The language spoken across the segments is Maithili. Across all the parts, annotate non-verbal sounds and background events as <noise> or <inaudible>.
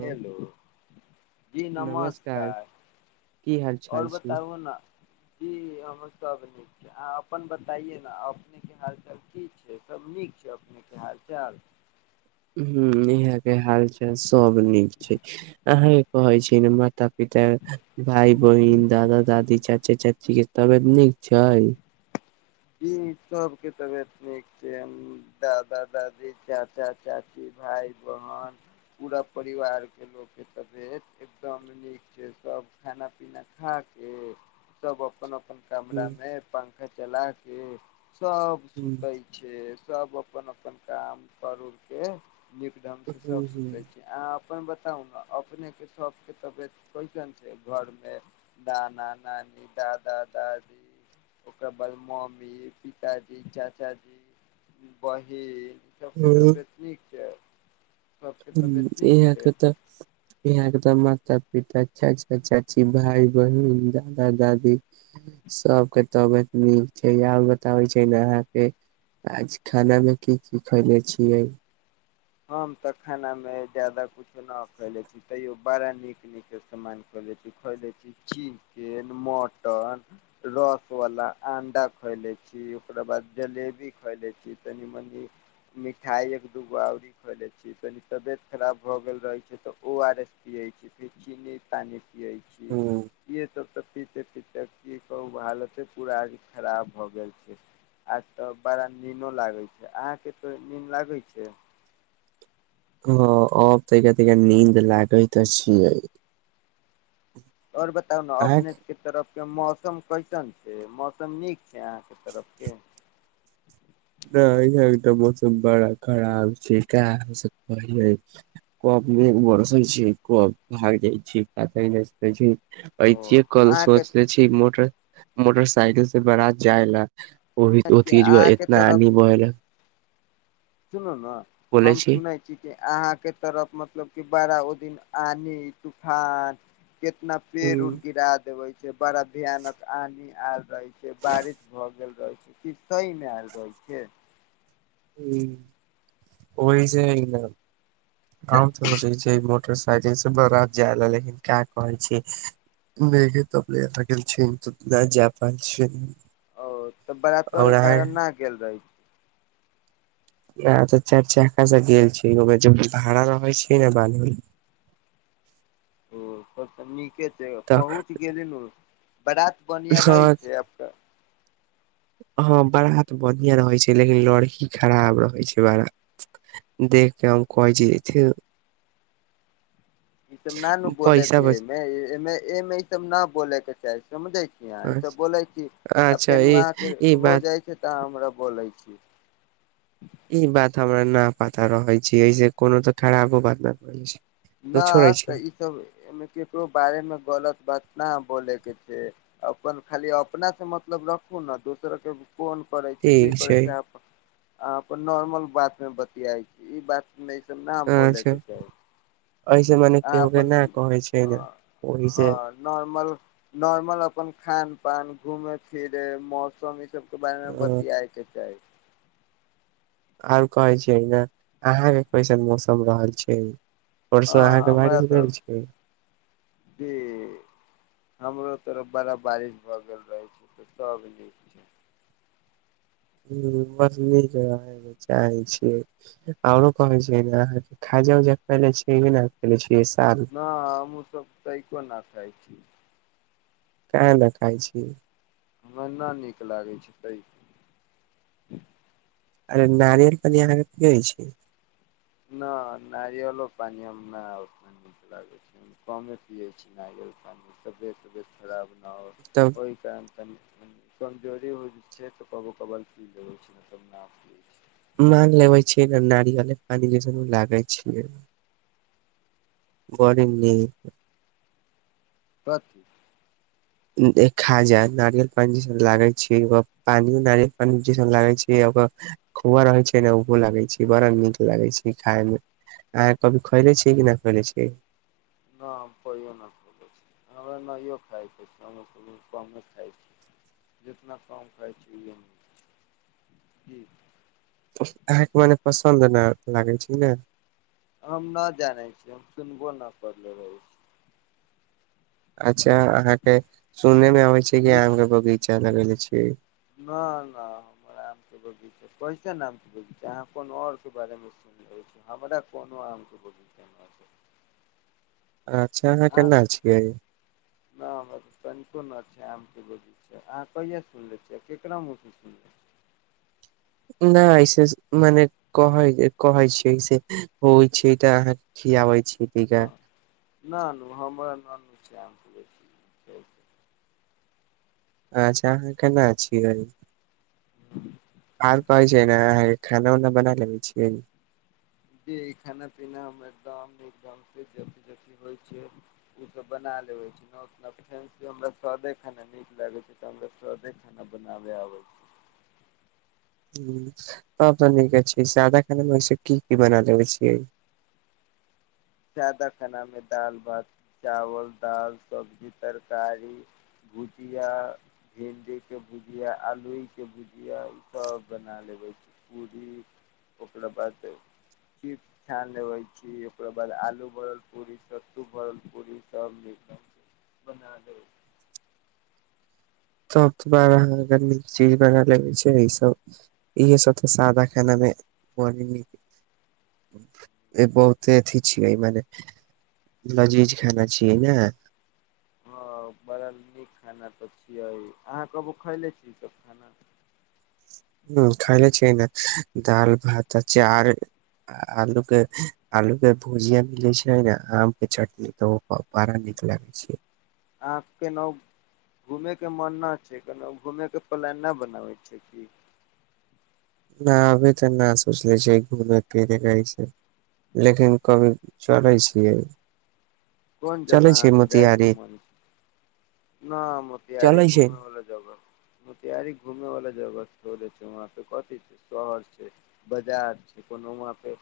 हेलो, जी नमस्कार, की हाल और चाल छी बताबु ने, कि हम सब, अहां अपन बताइए ने अपनेके हालचाल की छै, सभ नीक छै अपनेके हाल चाल। हां, इहां के हाल चाल सब नीक छै, अहांके कहै छी ने माता पिता, भाय बहिन, दादा दादी, चाचा चाची के तबियत नीक छै? हुं, सब के तबियत नीक छै, दादा दादी, चाचा चाची, भाय बहन, पुरा परिवार के तबियत एकदम नीक छै, सब खाना पीना खा के सब अपन अपन अपन हम्म, कमरामे बंद चलाके के सब हम्म, सुतै छै। सब अपन अपन काम कर उरके नीक ढंग से सब हम्म, सुतै छै, अहां अपन बताउ ने, अपने के सब के तबियत कैसन छै, घर मे नाना नानी, दादा दादी ओकरा बाद मे ममी मी पिताजी, चाचाजी, बहिन सब के तबियत ठीक क छै? सबके तबियत हुं, नीक छै इहांके त, इहांके त मा माता पिता, चाचा चाची, भाय बहिन, दादा दादी सब के तबियत नीक छै। आब बताबे छै ने अहांके आज खाना मे की की खयले छियै? हम त खाना मे जादा कुछो न खैले छी, तैयो बड़ा नीक नीक समान खैले छी, चिकेन, मटन, रस वला अंडा खएले छी। ओकरा बाद जलेबी खएले छी, तनी मनी मिठाई एक दूगो और खैले छी, तनी तबियत खराब भ गेल रहै छै त ओ आर एस पियै छी, फेर चीनी पानी पियै छी। ह त तऽ पीते पीते की कहू, हालते पूरा खराब भऽ गेल छै, आज तऽ बड़ा नींदो लागै छै, अहाँके तो नीन्द लागे छै। हँ, अब तऽ क त नींन्द लागैत छियै। आर बताउ ने अपने के तरफ के मौसम कैसन छै, मौसम नीक यहाँ के तरफ के त इधर के मौसम बड़ा खराब छै, का से कहियए कब बरस छै, कब भाग जाइ छै पता नई चलइत छै। अऐ ओ जे कल अहाँके सोचले छी मोट मोटरसाइकिल से बारात जाएला ओ भी ओ तीज अहाँके तानी बहल सुन न हम सुनै छी कि अहाँके तरफ मतलब कि बड़ा आ तूफान कितना पेड़ उड़ गिरा देबै बड़ा भयानक आानी आयल रहे छै, बारिश भऽ गेल रहे छै, किछ सही नहि आयल रहैत छै। ह, ओहि छै हन काम तऽ छै मोटर् बजय से बरात जाए ला लेकिन क कहै छी, नेगे त बलाय लग छै, त ना जा प छै। ओ तऽ बरातोवा के कारण नहि गेल रही। आ तऽ चार च खासा गेल छै, ओहिमे ज भाड़ा रहै छै ने बालल ओ तब त नीके छै, तऽ पहुच गेलल न। बरात बनिया रहै ह छै अब तक हँ बरात तऽ बढ़ििया रहै छै, लेकिन लड़की खराब रहै छै बड़ा, देख के हम कह जथि ई सब न न बोलके मे ए मे ई सब न बोलके चाही। समझे छी अह, ई सब बोले छी आ अच्छा फेन ई अहाँ के ई हो बात जाइ छै तऽह हमरा बोले छी। <unintelligible> ई बात हमरा न पताा रहै छी, एहि जे कोनो तऽ खराबो बात नहि पैछै न तऽ ई सबमे केकरो बारे मे गलत बात न बोलेके से अपन खाली अपना सँ मतलब रखू ने दोसर के कोन करै छै, की करै छै आप अहाँ अपन नॉर्मल बात मे बतियाइ छी ई बात नई सब ना बोले के अच्छा चाही। ऐसे मने अाँ केहू के अपन न कहै छै ने ओहि से हँ नॉर्मल नॉर्मल अपन खान ान घूमे फिरे मौसम सब के बारे मे बतय के चाही। आओर कहै छियै न, अहाँ के कैसन मौसम रहल छै। आओरस हँ अहाँके बाज हमरा भेल तरफ छै। भी हमरो तरफ बड़ा बारिश भए गेल रहे छै तऽ सब नीक छै। ह बस नीक रहे चाहे छी आरो कहै छै अहाँ खाजा उजा खले छ नेे छी। न हमू सब तैको न खाय। ठ। कल खाइ छी हमरा नहि नीक लागै छै तै। अरे नारियल पनी यहाँ हो छै। न नारियल पान हम अ नीक लागे छै क पिय छी नारियलान खराब तब आओर ओहि टाइम कमजोरी हो छै तऽ कबो कबल पी लबे छैलब नाप पियै छै। मांग लेबे छियै नारियले पानि जस लागै छियै बड़ नीक। कथ एक खाजा नारियल पानि जसन लागै छै ओकर पानिओ नारियल पानि जसन लागै छै ओकर खोआ रहै छै ने ओहो लागै छै बड़ा नीक लागै छै खायमे अहाँ कभी खैले छियै कि नहि खैले छियै। न हम कोइो न खोले छै नो खाय छै क खाय छै जेितना कम खाय छै जी अहाँके मने पसन्द नहि लागै छै ने। हम नहि जानै छिय हम सुनबो नहि करले रहै छी। अच्छा। छा अहाँ के सुने मे आबे छै कि मीठ आम के बगीचा लगले जी। न नहि हमरा आम के बगीचा कैसन आम के बगीचा अहाँ कोनो आर के बारेमे सुन ले छी हमरा कोनो आम के बगीचा न छै अच्छा अहाँ केना छियै। न हमरा तऽ तनिको न के बज छ अहाँ कहिआ सुनले छियै केकरा म सुनले नहि ऐसे मने कह कहै छियै से होइ छै तऽ अहाँके खियाबै छी टीका न नू हमरा न न। शाम। अच्छा अहाँ केना छियै आर कहै छै ने अहाँके खाना उना बना लेै छियै। जी ई खाना पीना एकद होइ छै ओ सब बना ले से खाना नीक लागे छै हमरा सादे खाना बनावे आबे छै। ह तब तऽ नीके छै सादा खाना मेस की की बना लबै छियै। जाादा खाना मे दाल भात चावल दाल सब्जी तरकारी भुजिया भिण्डी के भुजिया आलू के भुजिया ई सब बना लेबे छी पूरी ओकरा बाद चिप छानि लेबे छी ओक। आलू भरल पूरी सत्तू भरल पूरी सब बना द। तब बार अहाँ अगर नीक चीज बना लेगै छै ई सब इहे सब तऽ सादा खाना मे न बहुते अथी छियै मने लजीज खाना छियै ने। हँ बड़ा नीक खाना तऽ छियै अहाँ कहबू खयले छीसभ खाना ह खायले छियै ने दालि भात अ चार आलू के आलू के भुजिया मिलै छै ने आम के चटनी तऽ ओ बड़ा नीक लागैत छै। अहाँ केनाहु घूमेके मन नहि छै केना घूमेयके प्लान नहि बनाबै छै क नहि अभी तऽ नहि सोच लै छिय घूमै फिरैकेइसे लेकिन कभी चलै छियै। कोन जगह चले छै अहाँके जाय त मोतिहारी मन न मोतिहारी चले छै घूमे वाला जगह मोतिहारी घूमे वाला जगह े छै व पे कथ छै शहर छै बजार छै कोनो व पे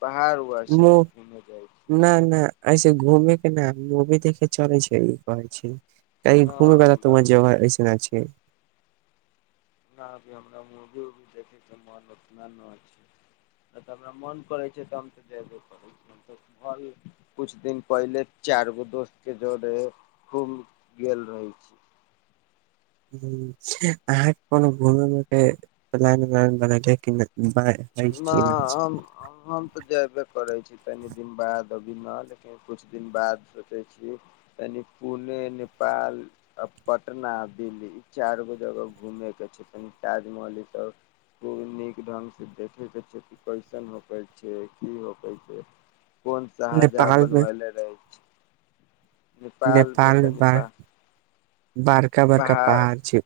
पहाड़ उहाड़ छै कि घूमे जाइ छै न नहि ऐसे घूमे नहि मुभी देखे चल छै ई कह छै। त न घुम बला हमरा तोर जगह अऐसन छै। हमना अभी हमरा मूवी उवी देखैके मन उतना नहि छै नहि तऽ हमरा मोन करै छै तऽ हम तऽ जयबे करै छी हम तऽ घर किछु दिन पहिले चारि गो दोस्तके जोरे घूब गेल रहै छी। ह अहाँके कोनो घुम उ के प्लान उल बनेलियै कि नहि हम तऽ जयबे करे छी तनि दिन बाद की न लेकिन कुछ दिन बाद सोचे छी कनि पुणे नेपाल पटना दिल्ली ई चार गो जगह घूमे के छै कनि ताजमहल ई सब नीक ढंग से देख कइसन होै छै की होकै छै। कोन सा हजा नेपाल मे बनवल रहै छै। नेपालमे तऽ नेपाल बारका बड़का पहाड़ छै।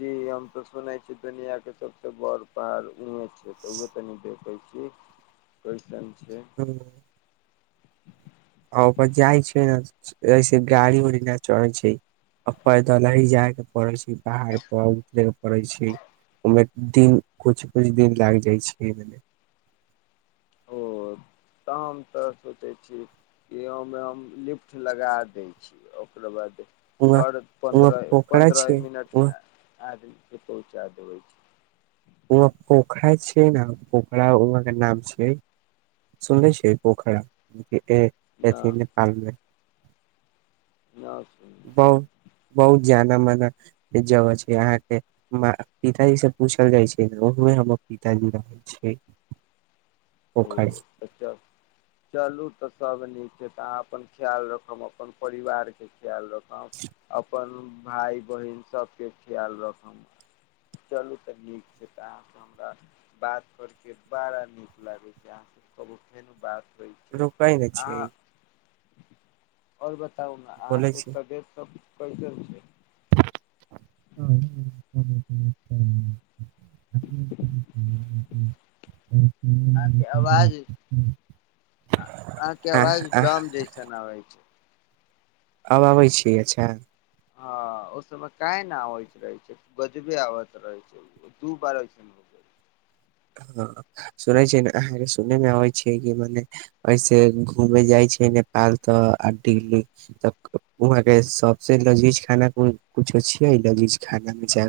जी हम तो सुनेै छीै दुनिया के सबसे बड़ पहाड़ू छै त उ तनि दे। कै कैस। सेन छै। आ ओप जाइ छियै ने से गाड़ी उड़ी नहि चढ़ै छै आ पैदल ही जाय के पड़ै छै बाहर पर उतरे के पड़ै छै ओहिमे दिन कुछ कुछ दिन लागि जाइ छै। त हम तऽ सोचे छी कि ओमे हम लिफ्ट लगा देै छी ओकररा बाद उहा हर उहा पन्द्रह पोखरा पन्द्रह छै मिनट उहा मे। आद प छै आद होइ छै। वहाँ पोखरा छिय ने पोखरा वह के नाम छिय सुने छियै पोखरा न थिपालालमे य। बहुत बहुत जाना माना जगह छै अहाँके पिताजी से पूछल जाइ छै ने ओहोमे हमर पिताजी रहै छै। ओ पोखरि अच्छा चालू तऽ साावन से तऽ अहाँ अपन ख्याल रखब अपन परिवारके लोक अपन भाय बहिन सबके ख्याल राखू चलू तऽ नीक छै तऽ अहाँ से हमरा बात करके बड़ा नीक लागै छै अहाँ सब कहू फेर बात होइ छै रुकै नहि छियै। अहाँ आओर बता बोलै अहाँके छै सदे सब। पैसे हो छै। अहाँके आवाज अहाँके ह। आवाज आ आ। डम जैसन आबै छै आब आबै छियै, अचा हां, ओहि समय काहे नै आबैत रहै छै, गजबे आबैय रहै छै हां, सुनै छियै ने अहांके सुनै मे अबै छै कि मने ऐसे घुमे जाइ छै नेपाल त आ दिल्ली त उहां के सबसे लजीज खाना कुछो छियै लजीज खाना मे जा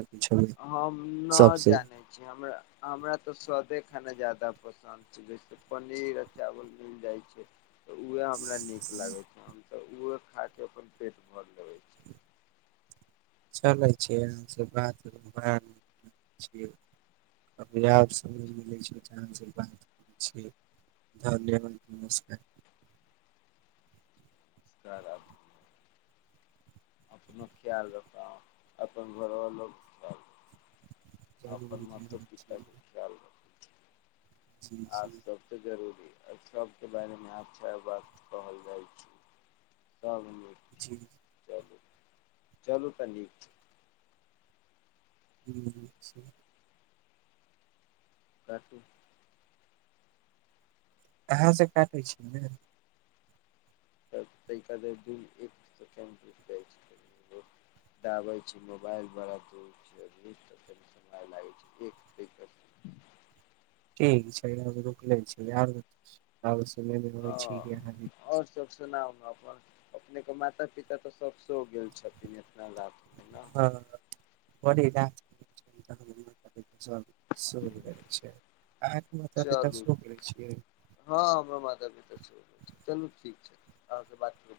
हम नहि जानै छीरा हमरा त। े खाना जादा पसन्द छै जैसे पनीर आ चावल मिल जाइ छै। तऽ उहे हमरा नीक लागे छै। त उ और खा क अपन पेट भर लबै छी। चलै छै इहां से बात आब समय मिलै छै तं बात करै छी, धन्यवाद नमस्कार। चर अपनो खयाल राखु और अपन घरवालो के खयाल राखु। अपन माता पिता के खयाल राखु। आज सबसे जरूरी। एहि सबके बारेमे अच्छा बात कहल जाइ छै, सब जी। चलु तनी। हुं जी। राखु। अहां सब काटै छी ने। त तहि खातिर दिन एक सेकेण्ड रुकि जाइ छै दाबै छै मोबाइल बड़ा दूर छै दू त कनि समय लागै छै एक त ठीक छै और रुकले छी आर भ होइ छी अहां कि वाह, अपने के माता पिता त सब सेहो गेल छथिन इतना लाभ हां। <unintelligible> सब गेल छै, अहांके माता-पिता चलू सेहो गेल छै। हँ हमरा माता अहां से बातचीत